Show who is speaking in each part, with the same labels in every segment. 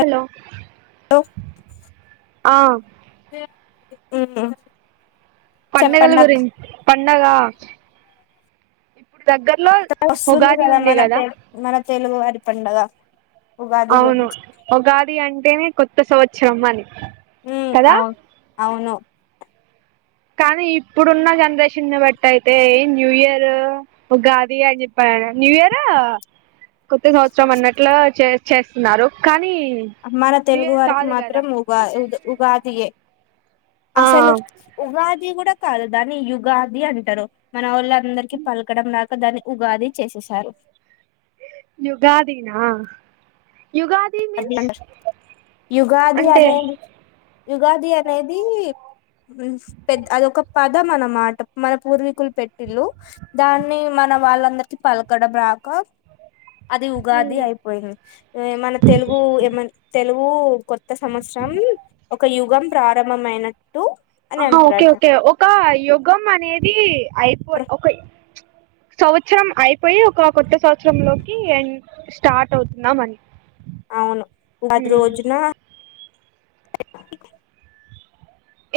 Speaker 1: Hello ఆ
Speaker 2: [inaudible]
Speaker 1: పండగలు
Speaker 2: చెప్పండి
Speaker 1: గురి
Speaker 2: అక్క
Speaker 1: పండగ దగ్గరలో
Speaker 2: అ వస్తుంది
Speaker 1: ఉగాది
Speaker 2: కదా
Speaker 1: ఉంది
Speaker 2: మన తె మన తెలుగువారి పండగ ఉగాది
Speaker 1: అవును
Speaker 2: గురించి
Speaker 1: ఉగాది అంటేనే కొత్త సంవత్సరం అని
Speaker 2: హు
Speaker 1: కదా
Speaker 2: అవు అవును
Speaker 1: కానీ ఇప్పుడున్న జనరేషన్ బట్టి అయితే న్యూ ఇయర్ ఉగాది అని చెప్పారు న్యూ ఇయర్ కొత్త సంవత్సరం అన్నట్లు చే చేస్తున్నారు క
Speaker 2: అ మన తెలుగు వారికి మాత్రం ఉగా ఉగాది ఏ
Speaker 1: ఆ
Speaker 2: అసలు ఉగాది గూడ కాదు దాని యుగాది అంటారు మన వాళ్ళు అందరికి పలకడం [unintelligible] దాన్ని ఉగాది చేసేసారు
Speaker 1: యుగాది న
Speaker 2: [unintelligible] యుగాది
Speaker 1: అంటే
Speaker 2: అనే యుగాది అనేది పె అదొక పద అనమాట మన పూర్వీకులు పెట్టిళ్ళు దాన్ని మ న వాళ్ళందరికి పలకడం రాక అది ఉగాది అయిపోయింది మన తెలుగు ఏమ తెలుగు కొత్త సంవత్సరం ఒక యుగం ప్రారంభమైన
Speaker 1: ఆహా ఓకే ఓకే ఒక యుగం అనేది అయిపో ఒక సంవత్సరం అయిపోయి ఒక కొత్త సంవత్సరం లోకి స్టార్ట్ అవుతున్నాం అని
Speaker 2: అవును ఉగాది
Speaker 1: మ్మ్
Speaker 2: రోజున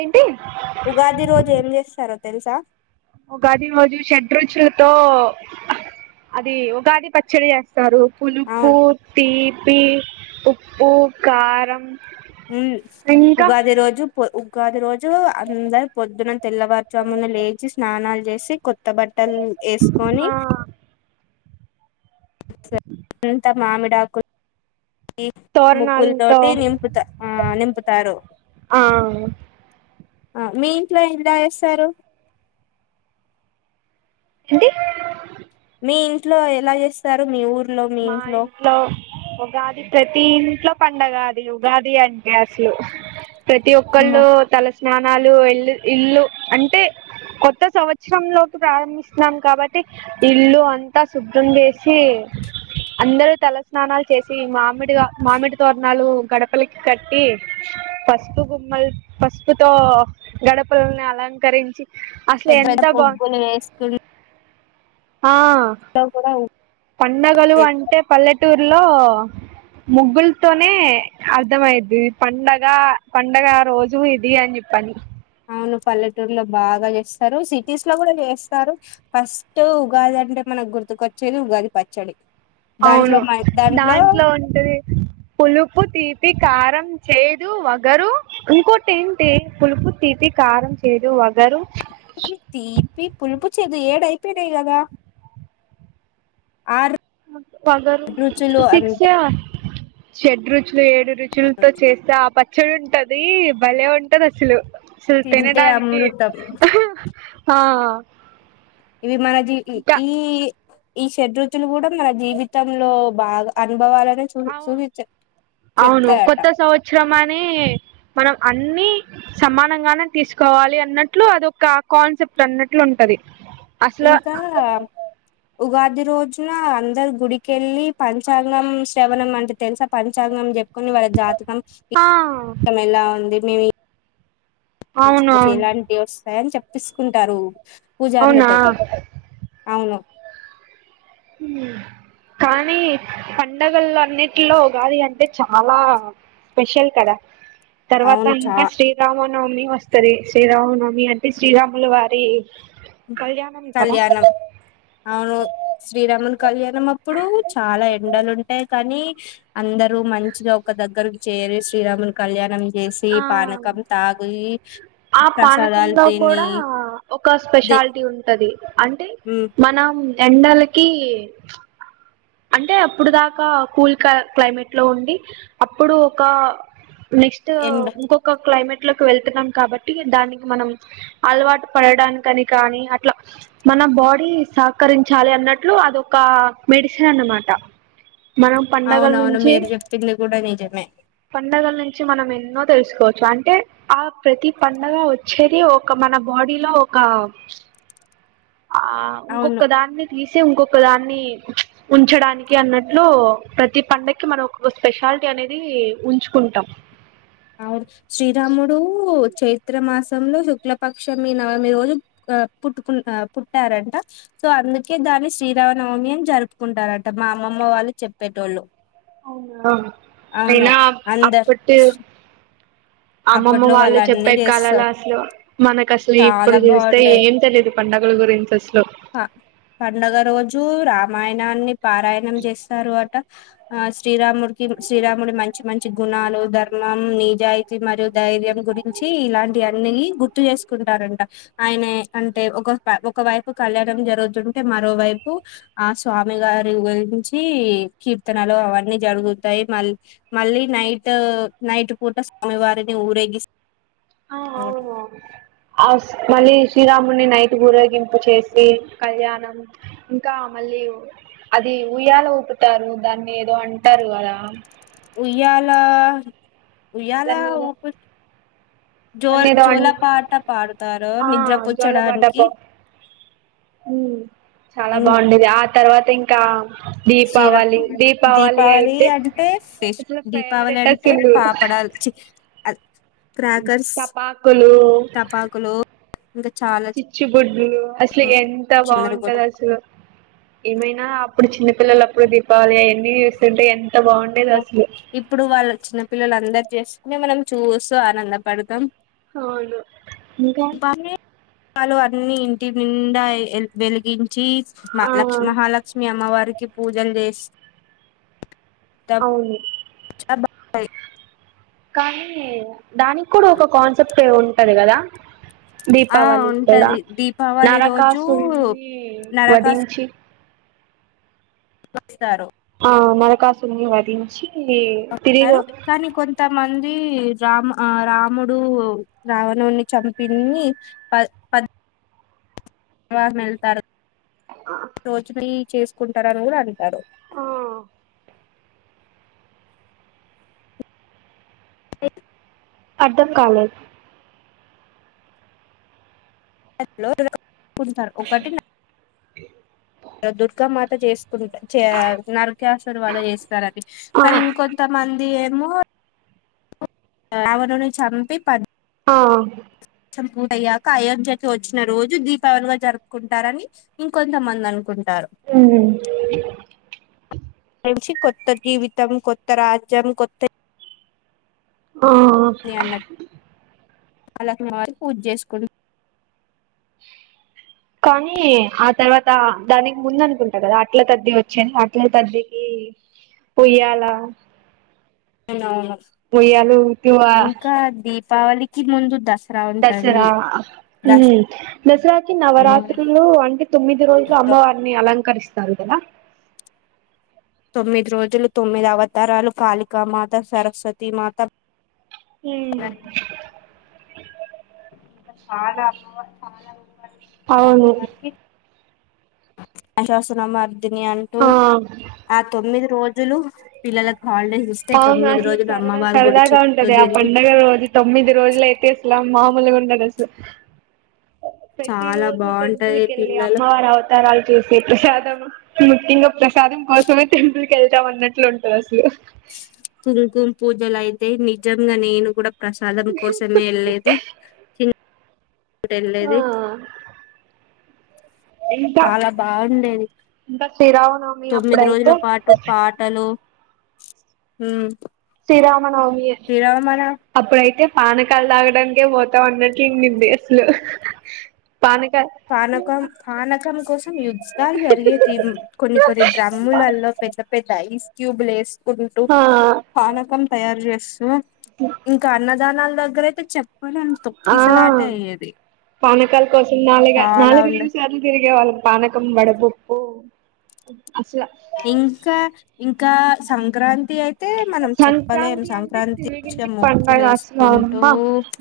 Speaker 1: ఏంటి
Speaker 2: ఉగాది రోజు ఏం చేస్తారో తెలుస
Speaker 1: ఉగాది రోజు షడ్రుచులతో అది ఉగాది పచ్చడి చే సరు పలుపు
Speaker 2: అవును
Speaker 1: తీపి ఉప్పు కారం
Speaker 2: ఉ
Speaker 1: ఇంకా
Speaker 2: ఉగాది రోజు ఉగాది రోజు అందరు పొద్దున తెల్లవారు చామున లేచి స్నానాలు చేసి కొత్త బట్టలు ఎసుకొని
Speaker 1: ఆ
Speaker 2: సరి పడింత మామిడాకు ఈ ముగ్గుల
Speaker 1: తోరణాలతో
Speaker 2: తోటి నింపుత ఆ నింపుతారు
Speaker 1: ఆ
Speaker 2: ఆ మీ ఇంట్లో ఇంలా వస్తారు [unintelligible]
Speaker 1: ఏంటి
Speaker 2: మీ ఇంట్లో ఎలా చేస్తారు మీ ఊరు
Speaker 1: మా ఇంట్లో ఉగాది ప్రతి ఇంట్లో పండగది ఉగాది అంటే అసలు ప్రతి ఒక్కళ్ళు తల స్నానాలు ఇల్ ఇల్లు అంటే కొత్త సంవత్సరం లోకి ప్రారంభిస్తున్నాం కాబట్టి ఇల్లు అంతా శుభ్రం చేసి అందరూ తలస్నానాలు చేసి మామిడిగా మామిడి తోరణాలు గడపలకి కట్టి పసుపు గుమ్మలు పసుపుతో గడపలని అలంకరించి అసలు
Speaker 2: పెద్ద పెద్ద
Speaker 1: ఎంత బాగు
Speaker 2: ముగ్గులు వేసుకునీ
Speaker 1: ఆ
Speaker 2: ఇ కూడా [unintelligible]
Speaker 1: పండగలు అంటే పల్లెటూరులో ముగ్గులతోనే అర్థమైద్ది ఇది పండగ పండగ రోజు ఇది అని చె పన [unintelligible]
Speaker 2: పల్లెటూరులో బాగా చేస్తారు సిటీస్ లో కూడా చేస్తారు ఫస్ట్ ఉగాది అంటే మన మనకి గుర్తుకొచ్చేది ఉగాది పచ్చడి దాంట్లో
Speaker 1: అవును
Speaker 2: మ
Speaker 1: దాంట్లో ఉంటది పులుపు తీపూ కారం చేదు వగరు ఇంకోటి ఏంటి పులుపు తిపి కారం చేదు వగరు
Speaker 2: తీపి పులుపు ఏడు అయిపోయినయి కదా ఆడ్ర
Speaker 1: పగరు శిక్ష షెడ రుచి [unintelligible] అసలు ఏడు రుచులతో చేస్తే ఆ పచ్చడి ఉంటది భలే ఉంటది అసలు అసల్
Speaker 2: తింటే
Speaker 1: తినడానికి
Speaker 2: అమృతం
Speaker 1: ఆ
Speaker 2: ఇవిమానది
Speaker 1: ఇంకా
Speaker 2: ఈ [unintelligible] ఈ షడ్ రుచులు కూడా మన జీవితంలో బాగా అనుభవాల
Speaker 1: అవును అవును కొత్త సంవత్సరం మనం అన్ని సమానంగానే తీసుకోవాలి అన్నట్లు అదొక కాన్సెప్ట్ టన్నట్లు ఉంటది అసలు
Speaker 2: ఇంకా ఉగాది రోజున అందరు గుడికెళ్ళి పంచాంగం శ్రవణం అంటే తెలుసా పంచాంగం చెప్ కొన్ని వాళ్ళ జాతకం
Speaker 1: ఆ
Speaker 2: ఎలా ఉంది మేమి
Speaker 1: అవును
Speaker 2: చుకోచ్చు
Speaker 1: అవును
Speaker 2: ఎలాంటివి వస్తాయని చెప్పిసుకుంటారు పూజారులు
Speaker 1: అవునా
Speaker 2: కది అవును
Speaker 1: ఉం కానీ పండగలు అన్నింటిలో ఉగాది అంటే చాలా స్పెషల్ కదా తర్వాత
Speaker 2: అవును చా
Speaker 1: అంతా శ్రీరామ నవమి వస్తది శ్రీరామ నవమి అంటే శ్రీరాముల వారి కళ్యాణం కదా
Speaker 2: కళ్యాణం అవును శ్రీరామన్ కళ్యాణం అప్పుడు చాలా ఎండలు ఉంటాయి కానీ అందరు మంచిగా ఒక దగ్గరకు చేరి రే శ్రీరాములు కళ్యాణం చేసి
Speaker 1: ఆ
Speaker 2: పానకం తాగి
Speaker 1: ఆ
Speaker 2: ప్రసాదాలు
Speaker 1: పానకంలో
Speaker 2: తిని
Speaker 1: కూడా ఒక
Speaker 2: దే
Speaker 1: స్పెషాలిటీ ఉంటది అంటే
Speaker 2: ఉమ్
Speaker 1: మనం ఎండలకి అంటే అప్పుడు దాకా కూల్ క క్లైమేట్ లో ఉండి అప్పుడు ఒక నెక్స్ట్
Speaker 2: ఎండ
Speaker 1: ఇంకొక క్లైమేట్ లోకి వెళ్తున్నాం కాబట్టి దానికి మనం అలవాటు పడడానికని కానీ అట్లా మన మన బాడీ సహకరించాలి అన్నట్లు అదొక మెడిసిన్ అన్నమాట మనం పండగల్
Speaker 2: అవునవును
Speaker 1: నించి
Speaker 2: మీరు చెప్పింది కూడా నిజమే
Speaker 1: పండగల్ నుంచి మనం ఎన్నో తెల్సుకోచ్చు అంటే ఆ ప్రతి పండగ ఒచ్చేది ఒక మ మన బాడీ లో ఒకా ఆ
Speaker 2: అవును
Speaker 1: ఇంకొక్క దాన్ని తీసే ఉంకొక్ ఒక దాన్ని ఉంచడానికి అన్నట్లు ప్రతి పండకి మనం ఒక స్పెషాలిటీ అనేది కీ ఉంచుకుంటాం
Speaker 2: అవుర్ శ్రీరాముడు చైత్ర మాసంలో శుక్లపక్షమి నవమి రోజు గా పుట్టుకున్ ఆ పుట్యారంట సో అందుకే దాన్ని శ్రీరామనవమి అని జరుపుకుంటారంట మా అమ్మమ్మ వాళ్ళు చెప్పేటోళ్ళు
Speaker 1: అవునా
Speaker 2: అవును
Speaker 1: అయినా
Speaker 2: అందరు
Speaker 1: అప్పటి అమ్మమ్మ
Speaker 2: అప్పట్లో
Speaker 1: వాళ్ళు
Speaker 2: అన్నీ
Speaker 1: చెప్పే కాలలా
Speaker 2: చేస్తారు
Speaker 1: అసలు మనకు అసల్ ఇప్పుడు
Speaker 2: చాలా
Speaker 1: హేల్స్తే
Speaker 2: బాగుండే
Speaker 1: ఏం తెలీదు పండగలు గు ఇబ్బురు ఇంట్రెస్ట్ లెవ్
Speaker 2: ప పండగ రోజు రామాయణాన్ని పారాయణం జేస్తారు అట ఆ శ్రీరాముడికి శ్రీరాముడి మంచి మంచి గుణాలు ధర్మం నిజాయి తి మరియు ధైర్యం గురించి ఇలాంటి అన్ని గుర్తు జేసుకుంటారంట ఆయనే అంటే ఒక్ ఒహ్ ప్యా ఒక వైపు కళ్యాణం జరుగుతుంటే మరోవైపు ఆ స్వామి గారి గురించి ఈ కీర్తనలు అవన్నీ జరుగుతై మల్ మళ్ళీ నైట్ నైట్ పూట స్ అమివారిని ఊరేగిస్
Speaker 1: ఆ అవును అవును ఆస్ మళ్ళీ శ్రీరాముణ్ణి నైట్ ఊరేగింపు చేసి కళ్యాణం ఇంకా మళ్ళీ అది ఉయ్యాల ఊపుతారు దాన్ని ఏదో అంటారు గదా
Speaker 2: ఉయ్యాల ఉయ్యాల
Speaker 1: దాన్ని ఏదో
Speaker 2: ఊపుత్ జోల్
Speaker 1: దాన్ని ఏదో అన్
Speaker 2: జోలపాట పాడుతారు నిద్రపుచ్చడానికి
Speaker 1: ఉమ్ చాలా బాండేది ఆ తర్వాత ఇంక్
Speaker 2: శ్రీ రా దీపావళి అంటే ఫెష్
Speaker 1: అసలు
Speaker 2: దీపావళి
Speaker 1: ఫేవరెట్
Speaker 2: అంటే
Speaker 1: అసలు
Speaker 2: పాపడ్ డాల్ చీ అద్ క్రాకర్స్
Speaker 1: టపాకులు
Speaker 2: టపాకులు ఇంక
Speaker 1: చిచ్చుబుడ్లు అసల్కి ఎంత
Speaker 2: చిందర గొ
Speaker 1: బాంటదో అసలు ఏమైనా అప్ ప్పుడు చిన్నపిల్లలప్పుడు దీపావళి అయెన్నీ చూస్తుంటే ఎన్
Speaker 2: ఓ ఇప్పుడు వాళ్ళ చిన్నపిల్లలందర్ చేసుకునే మనం చూస్తూ ఆనందపడుతాం
Speaker 1: అవును ఇంకా
Speaker 2: పాలు అన్ని ఇంటి నిండా ఎల్ వెలిగిన్ చీచ్ మా
Speaker 1: ఆ
Speaker 2: లక్ష్ మహాలక్ష్మి అమ్మవారికి పూజల్ జేస్
Speaker 1: అవును
Speaker 2: చా భాది
Speaker 1: కానీ దానిక్ కుడూ ఒక కాన్సెప్ట్ ఏ ఉంటది గదా
Speaker 2: ఆ
Speaker 1: దీపావళి కదా
Speaker 2: ఉంటది దీపావళి రోజు
Speaker 1: నరకాసున్నీ
Speaker 2: నరకాసు
Speaker 1: వధించి
Speaker 2: వక్ స్తారు
Speaker 1: ఆ నరకాసుని వదించీ తిరిగో
Speaker 2: దీ రామ ఆ రాముడు రావణున్ని చంపిన్ని పద్ పద్ వాహ్మ్ ఎళ్తారు రోచుని చేసుకుంటారు ఆ రోలు యాడ బెడుతాడు
Speaker 1: ఆ
Speaker 2: ఏ
Speaker 1: అర్ధం కాలే
Speaker 2: [unintelligible] ఒకటిన్ ఆ యె దుర్గామాత జేస్ [unintelligible] చ్య నరక్యాసుడి వల్ల ఏస్తార్ అది
Speaker 1: ఆ
Speaker 2: కానీ ఇంకొంతమంద్ ది ఏమో రావణని చంపి పద్
Speaker 1: ఆ
Speaker 2: పన్ పూర్ అయ్యాక అయోధ్యకి ఒచ్చిన రోజు దీపావళిగా జరుపుకుంటారని ఇంకొంతమంది అనుకున్
Speaker 1: ఊ
Speaker 2: రేప్ నించి కొత్త జీవితం కొత్త రాజ్యం కొత్త ఇ
Speaker 1: ఆ
Speaker 2: మీఅన్న లక్ష్మారి పూజ జేసుకు
Speaker 1: కానీ ఆ తర్వాత దానికి ముంద అనుకుంటా గదా అట్ల తద్ది వచ్చేది అట్ల తదికి ఉయ్యాల
Speaker 2: అవును
Speaker 1: ఉయ్యాలు ఊతువ
Speaker 2: ఇంకా దీపావళికి ముందు దస్
Speaker 1: దసరా దసరాకి నవరాత్రులు అంటే తొమ్మిది రోజులు అమ్మ వారిని అలంకరిస్తారు గదా
Speaker 2: తొమ్మిది రోజులు తొమ్మిది అవతారాలు కాళికా మాత సరస్వతీ మాత ఇంకా
Speaker 1: ఉమ్
Speaker 2: చాలా
Speaker 1: అవును.
Speaker 2: ఆశాసున మర్దిని అంటూ
Speaker 1: ఆ
Speaker 2: ఆ తొమ్మిది రోజులు పిల్లలకు హాలిడేస్ ఇస్తే
Speaker 1: అవును
Speaker 2: తొమ్మిది
Speaker 1: అసలు
Speaker 2: రోజులు
Speaker 1: సరదా
Speaker 2: అమ్మవారి గుడి
Speaker 1: సరదాగా
Speaker 2: చుట్టూ
Speaker 1: ఉంటది. ఆ
Speaker 2: తిరిగి
Speaker 1: పండుగ రోజు తొమ్మిది రోజులు అయితే అసలు మామూలుగా ఉండదసలు ప్రతి
Speaker 2: చాలా
Speaker 1: రోజు టెంపుల్
Speaker 2: బాగుంటది
Speaker 1: కెళ్ళి
Speaker 2: పిల్లలు
Speaker 1: అమ్మవారి అవతారాలు చేసే ప్రసాదం ముఖ్యంగా ప్రసాదం కోసమే తి కెళ్తాం అన్నట్లు ఉంటది అసలు
Speaker 2: తుల్కుమ్ పూజలైతే నిజంగా నేేను గూడా ప్రసాదం కోసమే యెళ్ళెది ఇప్పుడు
Speaker 1: ఆ
Speaker 2: యెళ్ళెది
Speaker 1: ఇంకా
Speaker 2: చాలా బాగుండేది.
Speaker 1: ఇంకా శ్రీరామనవమి
Speaker 2: తొమ్మిది రోజుల
Speaker 1: అప్పుడైతే
Speaker 2: పాటు పాటలు ఉమ్
Speaker 1: శ్రీరామనవమి
Speaker 2: శ్రీరామణ
Speaker 1: అప్పుడైతే పానకాలు తాగడానికే పోతా అన్నట్లు ఇన్ని బేస్లు
Speaker 2: పానకం పానకం కోసం యుద్ధాలు జరిగేది కొన్ని కొన్ని డ్రమ్ములలో పెద్ద పెద్ద ఐస్ క్యూబ్లు యేసుకుంటూ
Speaker 1: ఆ
Speaker 2: పానకం తయారు జేస్తూ ఇంకా అన్న దానాల దగ్గరైతే చెప్ప
Speaker 1: ఆ పానకాల కోసం నాలుగు
Speaker 2: చాలా
Speaker 1: నాలుగు
Speaker 2: ఉండ
Speaker 1: ఐదు సార్లు తిరిగే వాళ్ళం పానకం వడబప్పు అసలు
Speaker 2: ఇంకా ఇంకా సంక్రాంతి అయితే మనం చెప్పలేం
Speaker 1: సంక్రాంతి అంటే
Speaker 2: సంక్రాంతి ఇగ
Speaker 1: తెలుగింటి పండగ
Speaker 2: ముగ్గులు
Speaker 1: అసలు
Speaker 2: యేసుకుంటూ
Speaker 1: అమ్మ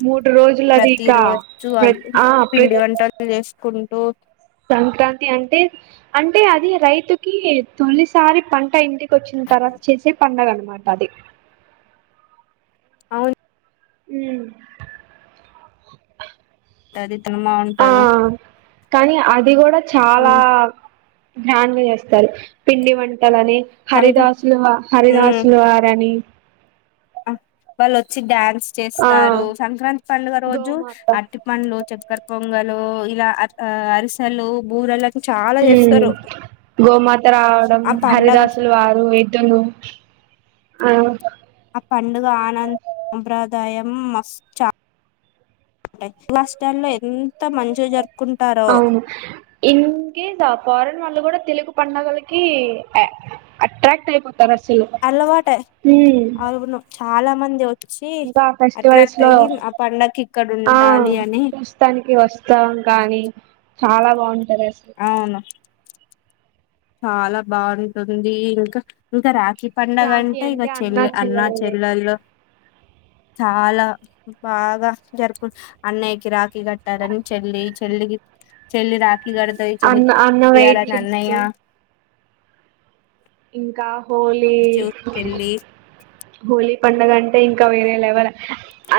Speaker 1: మూడు రోజులు అది
Speaker 2: ప్రతి
Speaker 1: ఇక
Speaker 2: రోజు
Speaker 1: ప్ర
Speaker 2: వాళ్ళు
Speaker 1: ఆ ప్ర
Speaker 2: పిండి వంటలు జేసుకుంటూ
Speaker 1: సంక్రాంతి అంటే అంటే అది రైతుకి తొలిసారి పంట ఇంటికి వచ్చిన తర్వాత చేసే పండగ అన్నమాట అది
Speaker 2: అవును
Speaker 1: ఉమ్
Speaker 2: ఉంటది సినిమా
Speaker 1: ఆ
Speaker 2: ఉంటది
Speaker 1: కానీ అది గూడా చాలా
Speaker 2: ఉమ్
Speaker 1: గ్రాండ్ గా జేస్తారు పిండి వం ట్టలని
Speaker 2: సంక
Speaker 1: హరిదాసులు
Speaker 2: ఉమ్
Speaker 1: హరిదాసులు వారని
Speaker 2: వాళ్ళు వచ్చి డ్యా న్స్
Speaker 1: ఆ
Speaker 2: చేస్తారు సంక్రాంతి పండుగ రోజు
Speaker 1: గోమాత
Speaker 2: అట్టి పండ్లు చక్కర్ పొంగలు ఇలా అరిసెలు బూరలు అన్ని చాలా
Speaker 1: ఉమ్
Speaker 2: చేస్తారు
Speaker 1: గోమాత రావడం
Speaker 2: ఆ పండగ
Speaker 1: హరిదాసులు వారు ఎద్దులు ఆ
Speaker 2: ఆ పండుగ ఆనంద సంప్రదాయం మస్త్ చ ఉంటాయ్ కులాస్టార్లో ఎంత మంచిగ జరుపు
Speaker 1: అవును ఇన్కేస్ అ పారన్ వాళ్ళు గూడా తెలుగు పండగలకి అట్రాక్ట్ అయిపోతు [unintelligible]
Speaker 2: అలవాటే
Speaker 1: ఉమ్
Speaker 2: అవును చాలా మంది వచ్చి
Speaker 1: ఇంకా ఫెస్టివల్స్
Speaker 2: అట్రాక్ట్
Speaker 1: లో
Speaker 2: అయ్యి ఆ పండగకి ఇక్కడ
Speaker 1: ఆ
Speaker 2: ఉండాలి అని
Speaker 1: చూస్తానికి వస్తా కానీ చాలా బాగుంటది అసలు
Speaker 2: అవును చాలా బారీతో ఉంది ఇంకా ఇంకా రా కి పడుగ
Speaker 1: రాఖీ
Speaker 2: అంటే ఇగ చెల్ల అన్న చెల్లెల్లు
Speaker 1: అ
Speaker 2: చాలా బాగా జరుపూకు అన్నయ్యకి రాఖీ కట్టాలని చెల్లి చెల్లికి చెల్లి రాఖి కడుతది
Speaker 1: అన్న
Speaker 2: చెల్లికి
Speaker 1: అన్న వెయిట్
Speaker 2: విప్పియలని అన్నయ్య
Speaker 1: చేస్తూ ఇంకా హోలీ
Speaker 2: చూ- చెల్లి
Speaker 1: హోలీ పండగంటే ఇంకా వేరేలెవల్ అ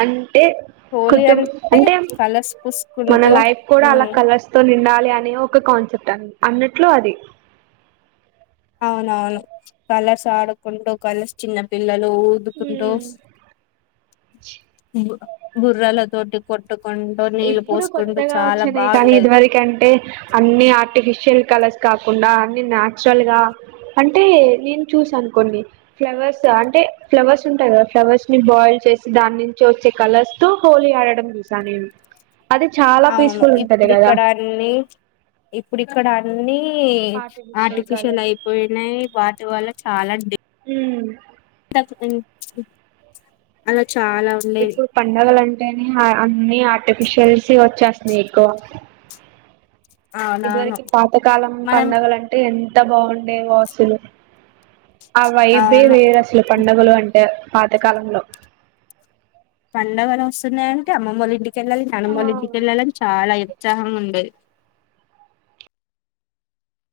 Speaker 1: అంటే
Speaker 2: హోలీ
Speaker 1: కుటుం అంటే
Speaker 2: కలర్స్
Speaker 1: మన
Speaker 2: పూసుకుంటూ
Speaker 1: లైఫ్ కూడా అలా
Speaker 2: ఉమ్,
Speaker 1: కలర్స్ తో నిం ఉండాలి అనే ఒక కాన్సెప్ట్ అ అన్నట్లు అది
Speaker 2: అవునవును కలర్స్ ఆడుకుంటు కలర్స్ చిన్న పిల్లల్ ఉదుకుంటూ బుర్రాల తోటి కోట్
Speaker 1: ఇప్పుడు కొత్తగా వచ్చినయి కానీ
Speaker 2: బాగుండేది
Speaker 1: ఇదివరక అంటే అన్ని ఆర్టిఫిషియల్ కలర్స్ కాకుండా అన్ని నాచురల్ గా అంటే నేను చూస అనుకోండి ఫ్లవర్స్ అంటే ఫ్లవర్స్ ఉంటాయి కదా ఫ్లవర్స్ ని బాయిల్ చేసి దాని నుంచి వచ్చే కలర్స్ తో హోలీ ఆడడం చూసా నేను అది చాలా
Speaker 2: అవును
Speaker 1: పీస్ఫుల్ ఉంటది
Speaker 2: ఇప్పుడు
Speaker 1: కదా
Speaker 2: ఇక్కడ అన్ని ఇప్పుడు ఇక్కడ అన్ని న్నీ ఆర్టిఫిషియల్ అయిపోయినాయి వాటి వల్ల చాలా
Speaker 1: ఊ
Speaker 2: అలా చాలా ఉండేది
Speaker 1: ఇప్పుడు పండగల అం అంటేనే ఆర్టిఫిషియల్స్ వచ్చేస్తున్నాయి ఎక్కువ
Speaker 2: అవునవును
Speaker 1: ఇదివరకు పాతకాలం
Speaker 2: మనం
Speaker 1: పండగల అంటే ఎంత బాగుండేవో అసలు ఆ వైబే
Speaker 2: అవును
Speaker 1: వేరు అసలు పండగలు అంటే పాతకాలంలో
Speaker 2: పండగలు వస్తున్నాయంటే అమ్మమ్మ వాళ్ళ ఇంటికేళ్ళాలి
Speaker 1: ఆ
Speaker 2: నాన్నమ్మ వాళ్ళ ఇంటికి వెళ్ళాలని చాలా ఏ ఉత్సాహంగా ఉండేది